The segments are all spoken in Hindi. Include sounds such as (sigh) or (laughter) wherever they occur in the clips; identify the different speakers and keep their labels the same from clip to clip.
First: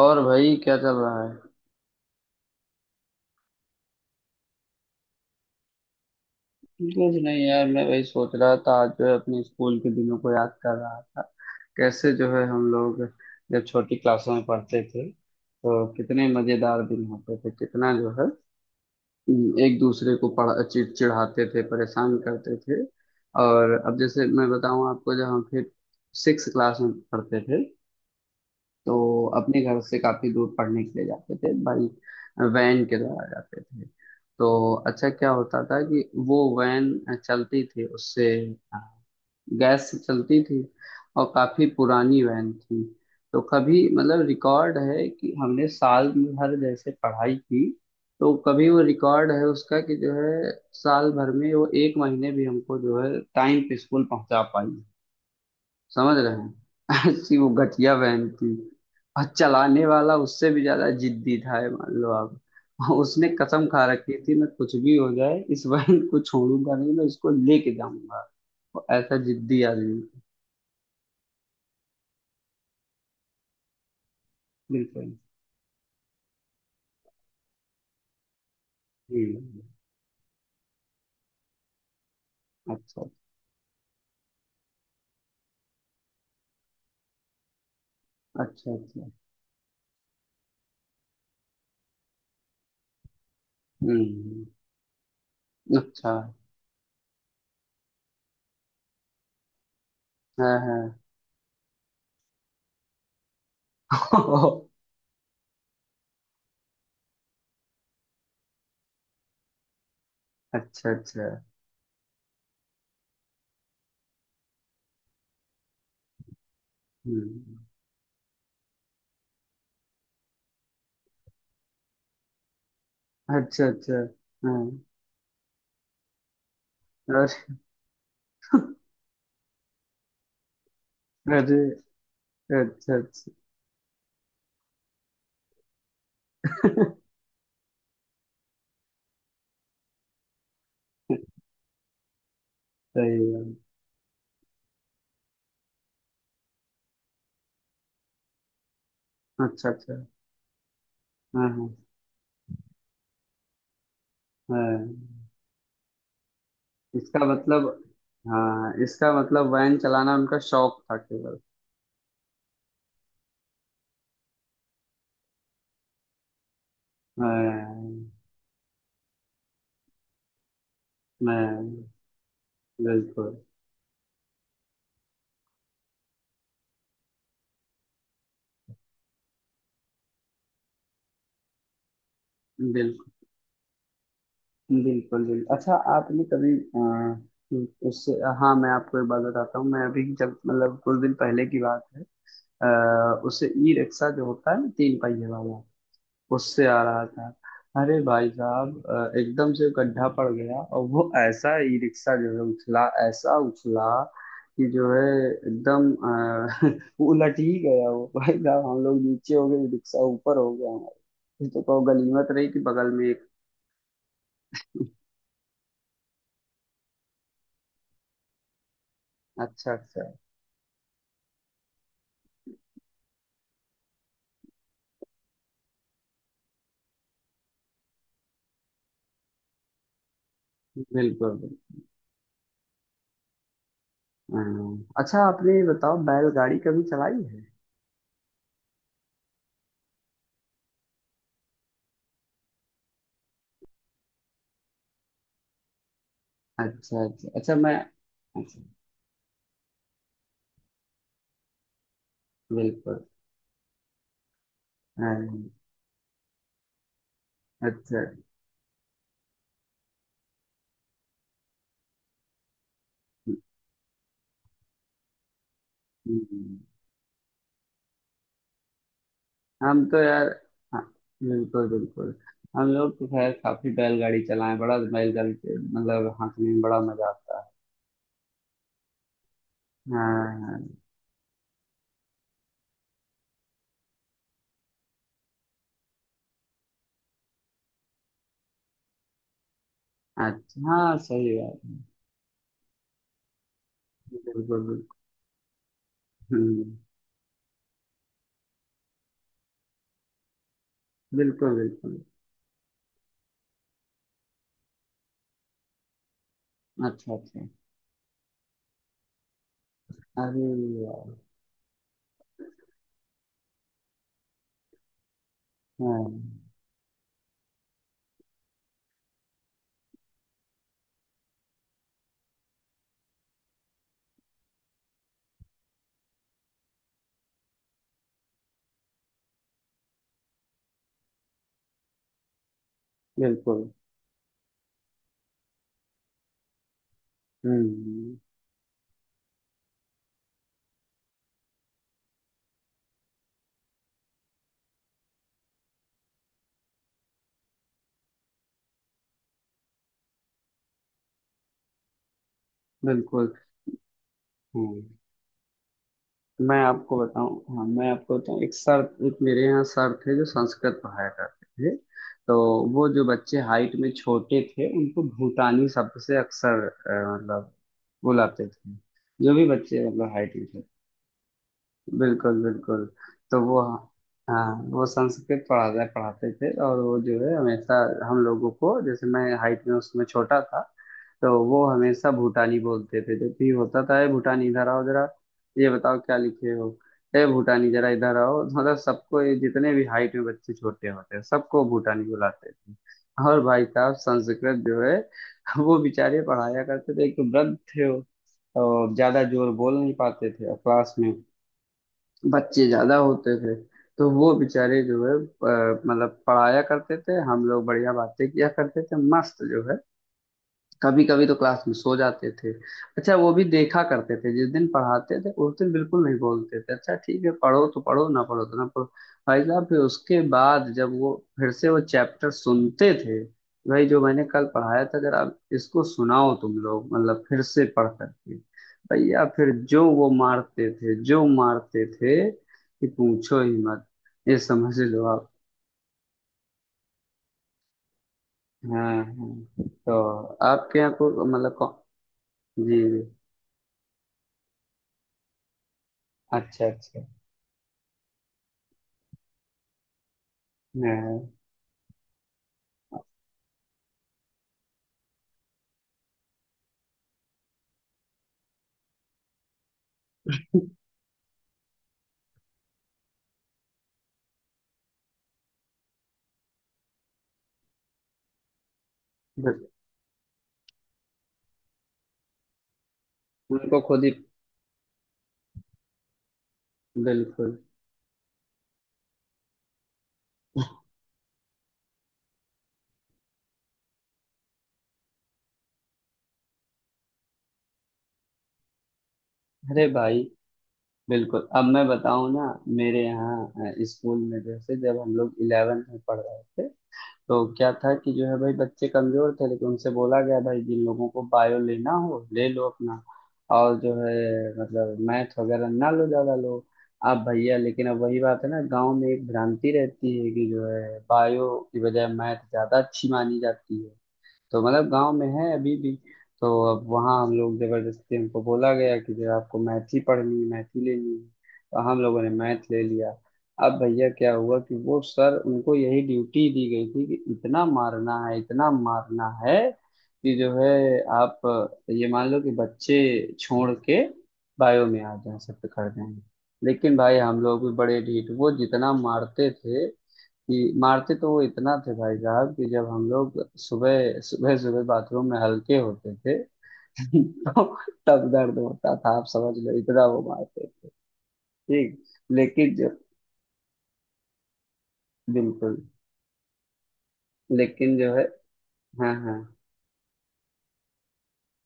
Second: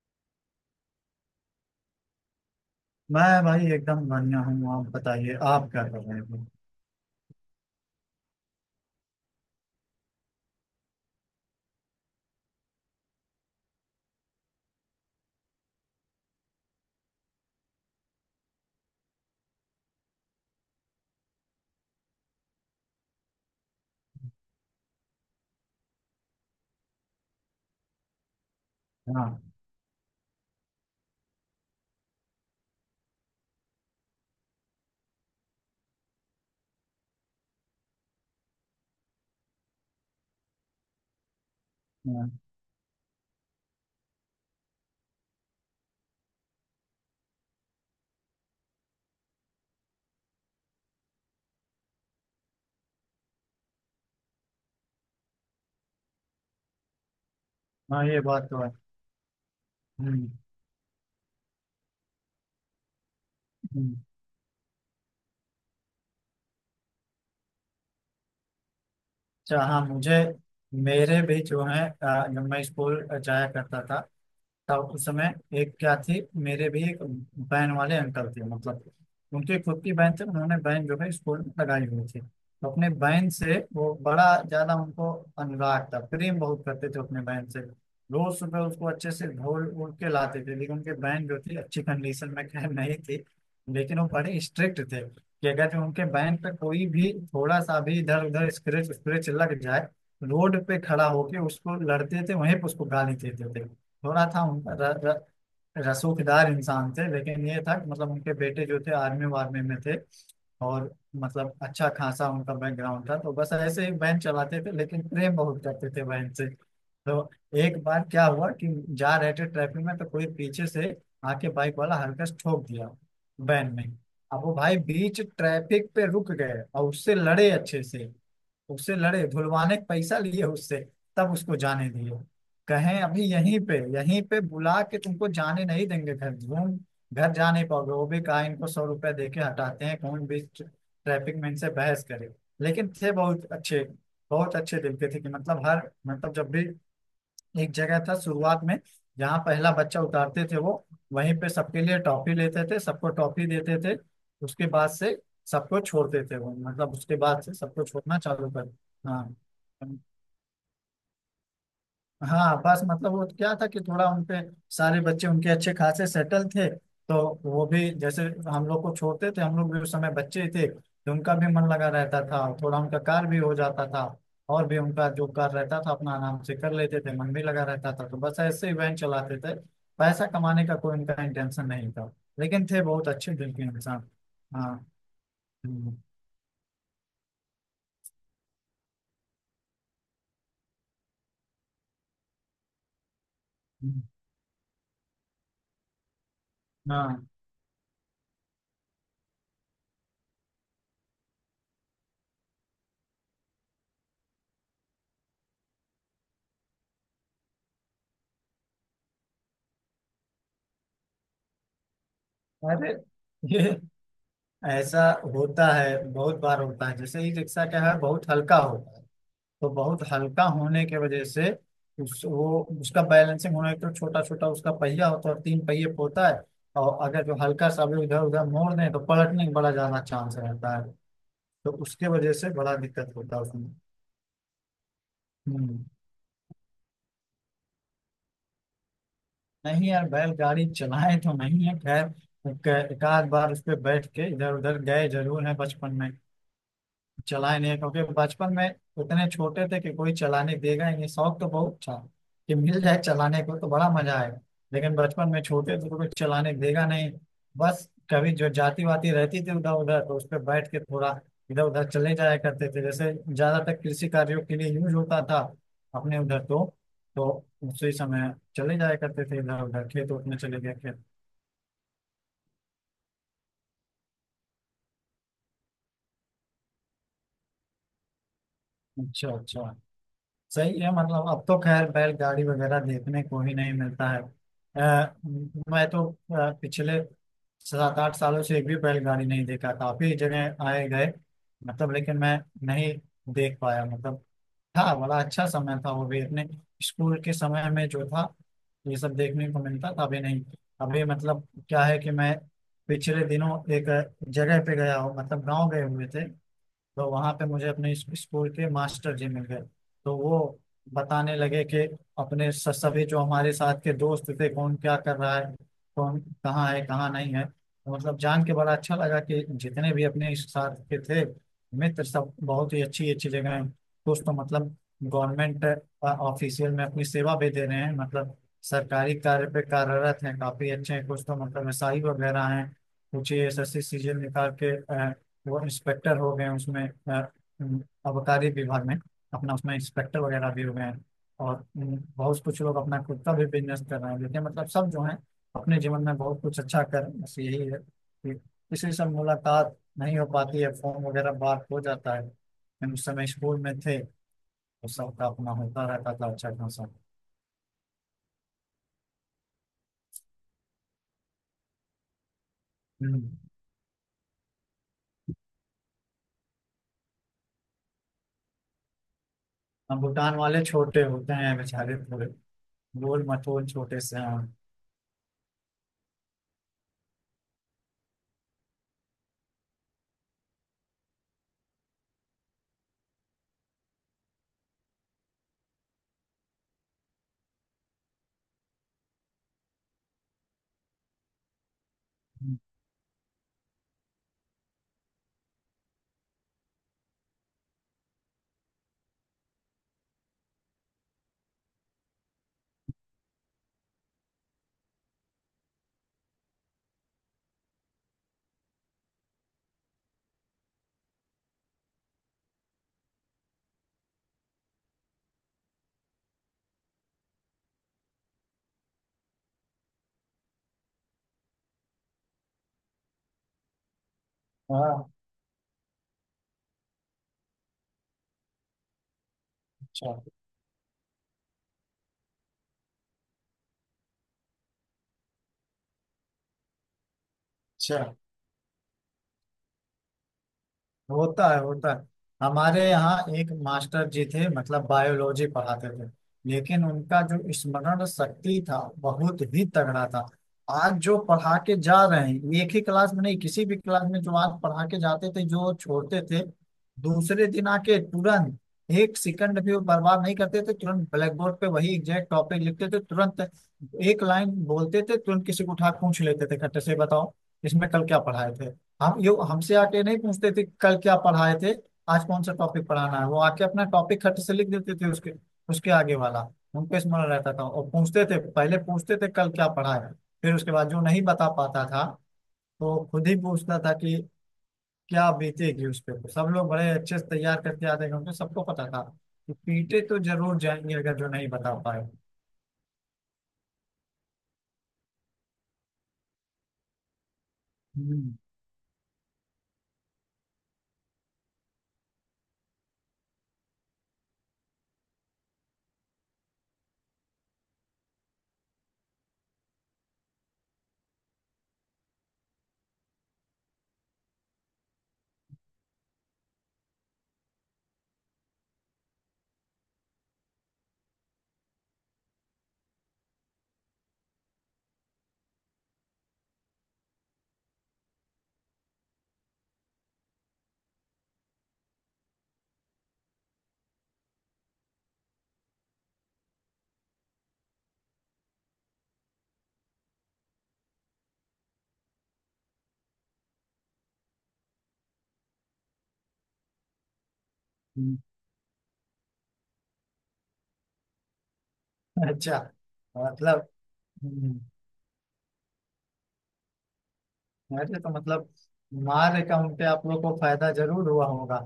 Speaker 1: और भाई क्या चल रहा है?
Speaker 2: मैं भाई एकदम बढ़िया हूँ। आप बताइए, आप क्या कर रहे हो।
Speaker 1: कुछ नहीं यार, मैं वही सोच रहा था। आज जो है अपने स्कूल के दिनों को याद कर रहा था। कैसे जो है हम लोग जब छोटी क्लासों में पढ़ते थे तो कितने मजेदार दिन होते थे। कितना जो है एक दूसरे को पढ़ चिढ़ाते थे, परेशान करते थे। और अब जैसे मैं बताऊं आपको, जब हम फिर सिक्स क्लास में पढ़ते थे तो
Speaker 2: हाँ,
Speaker 1: अपने घर से काफी दूर पढ़ने के लिए जाते थे भाई। वैन के द्वारा जाते थे। तो अच्छा क्या होता था कि वो वैन चलती थी उससे अ, गैस से चलती थी और काफी पुरानी
Speaker 2: हाँ,
Speaker 1: वैन थी। तो कभी मतलब रिकॉर्ड है कि हमने साल भर जैसे पढ़ाई की, तो कभी वो रिकॉर्ड है उसका कि जो है साल भर में वो एक महीने भी हमको जो है टाइम पे स्कूल पहुंचा पाई। समझ रहे हैं? (laughs) ऐसी वो घटिया
Speaker 2: हाँ, ये
Speaker 1: बहन
Speaker 2: बात
Speaker 1: थी।
Speaker 2: तो है।
Speaker 1: और चलाने वाला
Speaker 2: हम्म,
Speaker 1: उससे भी ज्यादा जिद्दी था, ये मान लो आप। और उसने कसम खा
Speaker 2: हम्म।
Speaker 1: रखी थी, मैं कुछ भी हो जाए इस बहन को छोड़ूंगा नहीं, मैं इसको लेके जाऊंगा। वो ऐसा जिद्दी
Speaker 2: अच्छा, हाँ,
Speaker 1: आदमी
Speaker 2: मुझे
Speaker 1: था।
Speaker 2: मेरे भी जो है जब मैं स्कूल जाया करता था उस
Speaker 1: बिल्कुल।
Speaker 2: समय। एक क्या थी, मेरे भी एक बहन वाले अंकल थे मतलब। उनके
Speaker 1: हम्म।
Speaker 2: खुद की बहन थे, उन्होंने बहन जो है स्कूल में लगाई हुई थी, तो अपने
Speaker 1: अच्छा
Speaker 2: बहन से वो बड़ा ज्यादा उनको अनुराग था, प्रेम बहुत करते थे अपने बहन से। रोज सुबह
Speaker 1: अच्छा।
Speaker 2: उसको
Speaker 1: अच्छा।
Speaker 2: अच्छे से धो उड़ के लाते थे, लेकिन उनके बहन जो थी अच्छी कंडीशन में खैर नहीं थी।
Speaker 1: हम्म
Speaker 2: लेकिन वो बड़े
Speaker 1: हम्म।
Speaker 2: स्ट्रिक्ट थे कि अगर जो उनके
Speaker 1: अच्छा।
Speaker 2: बहन पे कोई भी थोड़ा सा भी इधर उधर स्क्रैच स्क्रैच लग जाए,
Speaker 1: है
Speaker 2: रोड
Speaker 1: है।
Speaker 2: पे खड़ा होके उसको लड़ते थे, वहीं पे उसको गाली देते थे। थोड़ा था उन
Speaker 1: (laughs)
Speaker 2: र, र, रसूखदार इंसान थे, लेकिन ये था कि मतलब उनके बेटे जो थे आर्मी वार्मी में थे,
Speaker 1: अच्छा
Speaker 2: और
Speaker 1: अच्छा।
Speaker 2: मतलब अच्छा खासा उनका बैकग्राउंड था, तो बस ऐसे ही वैन चलाते थे, लेकिन प्रेम बहुत करते थे वैन से। तो
Speaker 1: हम्म।
Speaker 2: एक बार क्या हुआ कि जा रहे थे ट्रैफिक में, तो कोई पीछे से आके बाइक वाला हल्का से ठोक दिया
Speaker 1: अच्छा
Speaker 2: वैन में।
Speaker 1: अच्छा।
Speaker 2: अब वो
Speaker 1: हाँ।
Speaker 2: भाई बीच ट्रैफिक पे रुक गए और उससे
Speaker 1: अरे।
Speaker 2: लड़े अच्छे से, उससे लड़े, धुलवाने का पैसा लिए उससे, तब उसको जाने दिए।
Speaker 1: अरे अच्छा
Speaker 2: कहें अभी
Speaker 1: अच्छा।
Speaker 2: यहीं पे बुला के तुमको जाने नहीं देंगे, घर घूम,
Speaker 1: (laughs)
Speaker 2: घर जा नहीं पाओगे। वो भी कहा, इनको सौ रुपया दे के हटाते हैं, कौन भी ट्रैफिक में इनसे बहस करे। लेकिन थे
Speaker 1: सही है।
Speaker 2: बहुत अच्छे, बहुत अच्छे दिल के थे कि मतलब हर मतलब जब भी एक जगह था शुरुआत में जहाँ
Speaker 1: अच्छा
Speaker 2: पहला
Speaker 1: अच्छा।
Speaker 2: बच्चा उतारते थे, वो वहीं
Speaker 1: हाँ
Speaker 2: पे
Speaker 1: हाँ।
Speaker 2: सबके लिए टॉफी लेते थे, सबको टॉफी देते थे। उसके
Speaker 1: हाँ।
Speaker 2: बाद से सबको छोड़ते थे, वो मतलब उसके
Speaker 1: इसका
Speaker 2: बाद से
Speaker 1: मतलब,
Speaker 2: सबको छोड़ना चालू कर।
Speaker 1: हाँ इसका
Speaker 2: हाँ,
Speaker 1: मतलब वैन चलाना उनका शौक था केवल।
Speaker 2: हाँ, बस मतलब वो क्या था कि थोड़ा उनपे सारे बच्चे उनके अच्छे खासे सेटल थे, तो वो भी
Speaker 1: हाँ।
Speaker 2: जैसे हम लोग को छोड़ते थे, हम लोग भी उस समय बच्चे ही थे, तो उनका भी मन
Speaker 1: हाँ।
Speaker 2: लगा रहता था, थोड़ा उनका कार्य
Speaker 1: बिल्कुल
Speaker 2: भी हो जाता था। और भी उनका जो कार्य रहता था, अपना आराम से कर लेते थे, मन भी लगा रहता था, तो बस ऐसे इवेंट चलाते थे। पैसा कमाने का कोई उनका इंटेंशन नहीं था, लेकिन थे बहुत
Speaker 1: बिल्कुल।
Speaker 2: अच्छे दिल के इंसान। हाँ।
Speaker 1: बिल्कुल बिल्कुल। अच्छा,
Speaker 2: हम्म,
Speaker 1: आपने कभी उससे। हाँ, मैं आपको एक बात बताता हूँ। मैं अभी जब मतलब कुछ दिन पहले की बात है, उससे ई
Speaker 2: हम्म,
Speaker 1: रिक्शा जो होता है ना, तीन पहिए वाला, उससे आ रहा
Speaker 2: हाँ।
Speaker 1: था। अरे भाई साहब एकदम से गड्ढा पड़ गया, और वो ऐसा ई रिक्शा जो है उछला, ऐसा उछला कि जो है एकदम (laughs) वो उलट ही गया। वो भाई साहब हम लोग नीचे हो गए, ई रिक्शा ऊपर हो गया हमारा। ये तो कहो गनीमत रही कि बगल
Speaker 2: अरे,
Speaker 1: में एक।
Speaker 2: ये ऐसा होता है, बहुत बार होता है, जैसे ई रिक्शा क्या है बहुत हल्का होता है, तो
Speaker 1: अच्छा अच्छा।
Speaker 2: बहुत हल्का होने के वजह से उस वो उसका बैलेंसिंग होने तो छोटा छोटा उसका पहिया होता है और तीन पहिए पे होता है। और अगर जो हल्का सा भी इधर उधर मोड़ दें तो पलटने का बड़ा ज्यादा चांस रहता है,
Speaker 1: बिल्कुल
Speaker 2: तो
Speaker 1: बिल्कुल।
Speaker 2: उसके वजह से बड़ा दिक्कत होता है उसमें।
Speaker 1: हाँ। हाँ। अच्छा, आपने ये
Speaker 2: हम्म।
Speaker 1: बताओ बैलगाड़ी कभी चलाई है?
Speaker 2: नहीं यार, बैलगाड़ी चलाए तो नहीं है, खैर एक एक आध बार उस पर बैठ के इधर उधर गए जरूर है बचपन में।
Speaker 1: अच्छा अच्छा अच्छा
Speaker 2: चलाए नहीं
Speaker 1: मैं।
Speaker 2: है, क्योंकि बचपन
Speaker 1: अच्छा।
Speaker 2: में उतने छोटे थे कि कोई चलाने देगा ही नहीं, शौक तो बहुत था कि मिल जाए
Speaker 1: बिल्कुल।
Speaker 2: चलाने को तो बड़ा मजा आएगा, लेकिन
Speaker 1: हाँ,
Speaker 2: बचपन में
Speaker 1: हाँ।
Speaker 2: छोटे थे तो कोई चलाने देगा नहीं। बस
Speaker 1: अच्छा अच्छा।
Speaker 2: कभी जो जाती वाती रहती थी उधर उधर, तो उस पर बैठ के थोड़ा इधर उधर चले जाया करते थे, जैसे ज्यादातर कृषि कार्यों के लिए यूज होता था
Speaker 1: हम्म,
Speaker 2: अपने उधर,
Speaker 1: हम्म।
Speaker 2: तो उसी समय चले जाया करते थे इधर
Speaker 1: हम
Speaker 2: उधर,
Speaker 1: तो
Speaker 2: खेत
Speaker 1: यार।
Speaker 2: उत में चले गए
Speaker 1: हाँ।
Speaker 2: खेत।
Speaker 1: बिल्कुल बिल्कुल। हम लोग तो खैर काफी बैलगाड़ी चलाए। बड़ा बैलगाड़ी से मतलब हाँकने में बड़ा मजा आता है।
Speaker 2: अच्छा, अच्छा।
Speaker 1: हाँ हाँ।
Speaker 2: सही है, मतलब अब तो खैर बैलगाड़ी वगैरह देखने को ही नहीं मिलता है। मैं तो पिछले 7-8 सालों से एक भी बैलगाड़ी नहीं देखा, काफी
Speaker 1: अच्छा,
Speaker 2: जगह आए
Speaker 1: हाँ,
Speaker 2: गए,
Speaker 1: सही बात।
Speaker 2: मतलब, लेकिन मैं नहीं देख पाया, मतलब
Speaker 1: बिल्कुल बिल्कुल।
Speaker 2: था बड़ा अच्छा समय था वो भी अपने
Speaker 1: हम्म।
Speaker 2: स्कूल के समय में जो था ये सब देखने को मिलता था, अभी नहीं। अभी मतलब
Speaker 1: बिल्कुल
Speaker 2: क्या
Speaker 1: बिल्कुल।
Speaker 2: है कि मैं पिछले दिनों एक जगह पे गया हूँ, मतलब गाँव गए हुए थे, तो
Speaker 1: अच्छा
Speaker 2: वहां
Speaker 1: अच्छा।
Speaker 2: पे मुझे अपने स्कूल के मास्टर जी मिल गए, तो
Speaker 1: अरे
Speaker 2: वो
Speaker 1: यार।
Speaker 2: बताने लगे कि अपने सभी जो हमारे साथ के दोस्त थे कौन क्या कर रहा है, कौन
Speaker 1: हाँ।
Speaker 2: कहाँ है, कहाँ नहीं है, तो मतलब जान के बड़ा अच्छा लगा कि जितने भी अपने इस साथ के थे मित्र सब बहुत ही अच्छी अच्छी जगह हैं। कुछ तो मतलब गवर्नमेंट ऑफिशियल में अपनी सेवा भी दे रहे हैं, मतलब सरकारी कार्य पे कार्यरत हैं, काफी अच्छे हैं, कुछ तो मतलब एसआई वगैरह हैं, कुछ
Speaker 1: बिल्कुल।
Speaker 2: एसएससी सीजन निकाल के वो इंस्पेक्टर हो गए उसमें, अ,
Speaker 1: हम्म।
Speaker 2: आबकारी विभाग में अपना उसमें इंस्पेक्टर वगैरह भी हो गए हैं, और बहुत कुछ लोग अपना खुद का भी बिजनेस कर रहे हैं। देखिए, मतलब सब जो है अपने जीवन में बहुत कुछ अच्छा कर, बस यही है कि किसी से मुलाकात नहीं हो पाती है, फोन वगैरह बात हो जाता है, लेकिन उस समय
Speaker 1: बिल्कुल।
Speaker 2: स्कूल में थे
Speaker 1: हम्म।
Speaker 2: तो सबका अपना होता रहता था अच्छा
Speaker 1: मैं
Speaker 2: खासा।
Speaker 1: आपको बताऊं, हाँ मैं आपको बताऊं एक सर, एक मेरे यहाँ सर थे जो संस्कृत पढ़ाया करते थे। तो वो जो
Speaker 2: हम्म,
Speaker 1: बच्चे हाइट में छोटे थे उनको भूटानी शब्द से अक्सर मतलब बुलाते थे। जो भी बच्चे
Speaker 2: हम
Speaker 1: मतलब
Speaker 2: भूटान
Speaker 1: हाइट में।
Speaker 2: वाले छोटे होते हैं बेचारे, थोड़े
Speaker 1: बिल्कुल बिल्कुल।
Speaker 2: गोल
Speaker 1: तो वो,
Speaker 2: मटोल छोटे से
Speaker 1: हाँ,
Speaker 2: हैं।
Speaker 1: वो संस्कृत पढ़ाता पढ़ाते थे, और वो जो है हमेशा हम लोगों को, जैसे मैं हाइट में उसमें छोटा था, तो वो हमेशा भूटानी बोलते थे। जब भी होता था, "ए, भूटानी इधर आओ जरा, ये बताओ क्या लिखे हो। ए भूटानी जरा इधर आओ।" (laughs) मतलब सबको, ये जितने भी हाइट में बच्चे छोटे होते हैं सबको भूटानी बुलाते
Speaker 2: हम्म,
Speaker 1: थे। और भाई साहब संस्कृत जो है वो बेचारे पढ़ाया करते थे। एक तो वृद्ध थे वो, और ज्यादा जोर बोल नहीं पाते थे, और क्लास में बच्चे ज्यादा होते थे। तो वो बेचारे जो है मतलब पढ़ाया करते थे, हम लोग बढ़िया बातें किया करते थे मस्त जो है। कभी कभी तो क्लास में सो जाते थे। अच्छा वो भी देखा करते थे, जिस दिन पढ़ाते थे उस दिन बिल्कुल नहीं बोलते थे, अच्छा ठीक है, पढ़ो तो पढ़ो, ना पढ़ो तो ना पढ़ो। भाई साहब फिर उसके बाद जब वो फिर से वो चैप्टर सुनते थे, भाई जो मैंने कल पढ़ाया था
Speaker 2: हाँ,
Speaker 1: अगर आप इसको सुनाओ तुम लोग मतलब फिर से पढ़ करके। भैया फिर जो वो
Speaker 2: अच्छा,
Speaker 1: मारते थे, जो मारते थे कि पूछो ही मत। ये समझ लो आप।
Speaker 2: अच्छा,
Speaker 1: हाँ हाँ। तो आपके यहाँ को
Speaker 2: होता
Speaker 1: मतलब
Speaker 2: है, होता है।
Speaker 1: जी
Speaker 2: हमारे
Speaker 1: जी।
Speaker 2: यहाँ एक मास्टर जी थे, मतलब बायोलॉजी पढ़ाते थे,
Speaker 1: अच्छा
Speaker 2: लेकिन
Speaker 1: अच्छा।
Speaker 2: उनका जो स्मरण शक्ति था बहुत ही तगड़ा था। आज जो
Speaker 1: हाँ,
Speaker 2: पढ़ा के जा रहे हैं एक ही क्लास में नहीं, किसी भी क्लास में जो आज पढ़ा के जाते थे, जो छोड़ते थे, दूसरे दिन आके तुरंत एक सेकंड भी वो बर्बाद नहीं करते थे, तुरंत ब्लैक बोर्ड पे वही एग्जैक्ट टॉपिक लिखते थे, तुरंत एक लाइन बोलते थे, तुरंत किसी को उठा के पूछ लेते थे, खट्टे से बताओ इसमें कल क्या पढ़ाए थे। हम यो
Speaker 1: बस।
Speaker 2: हमसे आके नहीं पूछते थे कि कल क्या पढ़ाए थे, आज कौन सा टॉपिक पढ़ाना है, वो आके
Speaker 1: उनको
Speaker 2: अपना
Speaker 1: खुद ही।
Speaker 2: टॉपिक खट से लिख देते थे उसके उसके आगे वाला उनको स्मरण रहता
Speaker 1: बिल्कुल।
Speaker 2: था, और पूछते थे, पहले पूछते थे कल क्या पढ़ाया, फिर उसके बाद जो नहीं बता पाता था, तो खुद ही पूछता था कि क्या बीतेगी उस पे, सब लोग बड़े अच्छे से तैयार करके आते थे, उनको सबको पता था कि
Speaker 1: अरे
Speaker 2: पीटे
Speaker 1: भाई।
Speaker 2: तो जरूर जाएंगे अगर जो
Speaker 1: बिल्कुल
Speaker 2: नहीं
Speaker 1: अब
Speaker 2: बता
Speaker 1: मैं
Speaker 2: पाए।
Speaker 1: बताऊं ना, मेरे यहाँ स्कूल में जैसे जब हम लोग इलेवेंथ में पढ़ रहे थे, तो क्या था कि जो
Speaker 2: हम्म,
Speaker 1: है भाई बच्चे कमजोर थे, लेकिन उनसे बोला गया भाई जिन लोगों को बायो लेना हो ले लो अपना, और जो है मतलब मैथ वगैरह ना लो, ज्यादा लो। अब भैया लेकिन अब वही बात है ना, गांव में एक भ्रांति रहती है कि जो है बायो की बजाय मैथ ज्यादा अच्छी मानी जाती है। तो मतलब गांव में है अभी भी। तो अब वहाँ हम लोग, जबरदस्ती हमको बोला गया कि जो आपको मैथ ही पढ़नी है, मैथ ही लेनी है। तो हम लोगों ने मैथ ले लिया। अब भैया क्या हुआ कि वो सर, उनको यही ड्यूटी दी गई थी कि इतना मारना है, इतना मारना है कि जो है आप ये मान लो कि बच्चे छोड़ के बायो में आ जाएं, सब पकड़ दें। लेकिन भाई हम लोग भी बड़े ढीठ, वो जितना मारते थे, कि मारते तो वो इतना थे भाई साहब कि जब हम लोग सुबह सुबह सुबह बाथरूम में हल्के होते थे (laughs) तो
Speaker 2: हम्म।
Speaker 1: तब दर्द होता था, आप समझ लो इतना वो मारते थे। ठीक।
Speaker 2: (laughs) अच्छा।
Speaker 1: लेकिन जो।
Speaker 2: मतलब, हम्म,
Speaker 1: बिल्कुल। लेकिन
Speaker 2: अरे तो
Speaker 1: जो है।
Speaker 2: मतलब
Speaker 1: हाँ
Speaker 2: मार
Speaker 1: हाँ।
Speaker 2: अकाउंट पे आप लोग को फायदा जरूर हुआ होगा,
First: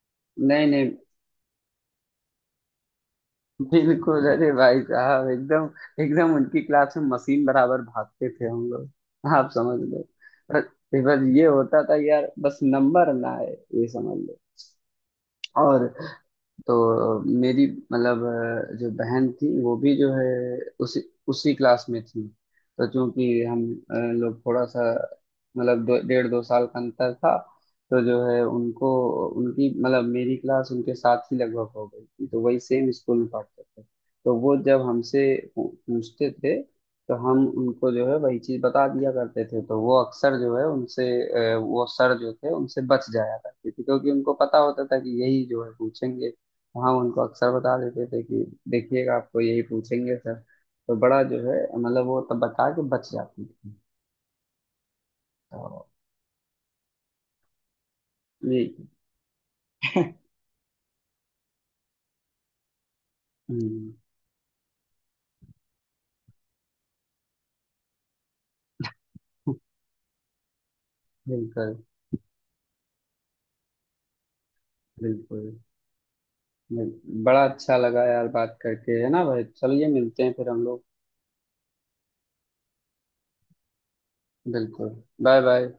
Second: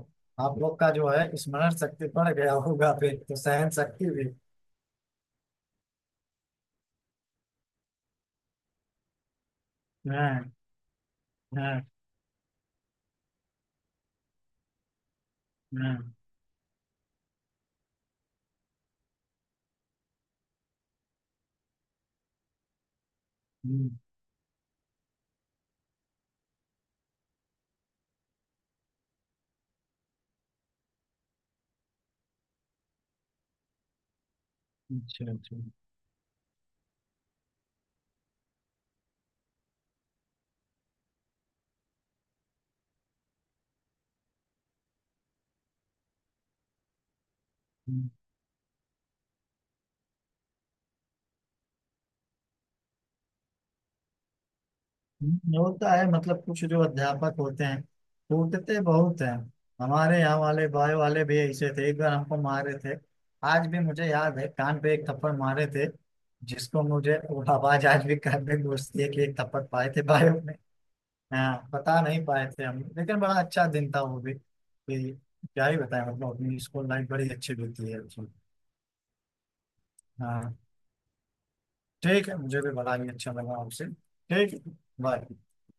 Speaker 2: आप
Speaker 1: नहीं
Speaker 2: लोग का
Speaker 1: नहीं।
Speaker 2: जो है स्मरण शक्ति बढ़ गया होगा, फिर तो सहन शक्ति
Speaker 1: बिल्कुल
Speaker 2: भी।
Speaker 1: अरे भाई साहब, एकदम एकदम उनकी क्लास में मशीन बराबर भागते थे हम लोग। आप समझ लो।
Speaker 2: हाँ,
Speaker 1: बस, बस ये होता
Speaker 2: हाँ,
Speaker 1: था यार, बस नंबर ना आए। ये समझ लो। और
Speaker 2: हाँ।
Speaker 1: तो मेरी मतलब जो बहन थी वो भी जो है उसी उसी क्लास में थी। तो चूंकि हम
Speaker 2: हम्म,
Speaker 1: लोग थोड़ा सा मतलब डेढ़ दो साल का अंतर था। तो जो है उनको, उनकी मतलब मेरी क्लास उनके साथ ही लगभग हो गई थी, तो वही सेम स्कूल में पढ़ते थे। तो वो जब हमसे
Speaker 2: अच्छा, अच्छा।
Speaker 1: पूछते थे तो हम उनको जो है वही चीज बता दिया करते थे। तो वो अक्सर जो है उनसे वो सर जो थे उनसे बच जाया करते थे, क्योंकि उनको पता होता था कि यही जो है पूछेंगे। हाँ, उनको अक्सर बता देते
Speaker 2: हम्म,
Speaker 1: थे कि देखिएगा आपको यही पूछेंगे सर। तो बड़ा जो है मतलब वो तब बता के बच जाती थी।
Speaker 2: हम्म।
Speaker 1: तो
Speaker 2: होता है, मतलब कुछ जो अध्यापक होते हैं
Speaker 1: ये।
Speaker 2: कूटते बहुत हैं, हमारे यहाँ वाले बायो वाले भी ऐसे थे, एक बार हमको मारे थे, आज भी
Speaker 1: हम्म,
Speaker 2: मुझे याद है, कान पे एक थप्पड़ मारे थे, जिसको मुझे वो आवाज आज भी कान में गूंजती है कि एक थप्पड़ पाए थे बायो। हाँ,
Speaker 1: बिल्कुल
Speaker 2: बता नहीं पाए थे हम, लेकिन बड़ा अच्छा दिन था वो भी, कि
Speaker 1: बिल्कुल।
Speaker 2: क्या ही बताएं, मतलब अपनी स्कूल लाइफ
Speaker 1: बिल्कुल।
Speaker 2: बड़ी
Speaker 1: बड़ा
Speaker 2: अच्छी
Speaker 1: अच्छा
Speaker 2: बीती है
Speaker 1: लगा यार
Speaker 2: उसमें।
Speaker 1: बात करके, है ना भाई? चलिए मिलते हैं फिर
Speaker 2: हाँ,
Speaker 1: हम लोग।
Speaker 2: ठीक है, मुझे भी बड़ा ही अच्छा लगा आपसे, ठीक।
Speaker 1: बिल्कुल।
Speaker 2: बाय।
Speaker 1: Bye bye.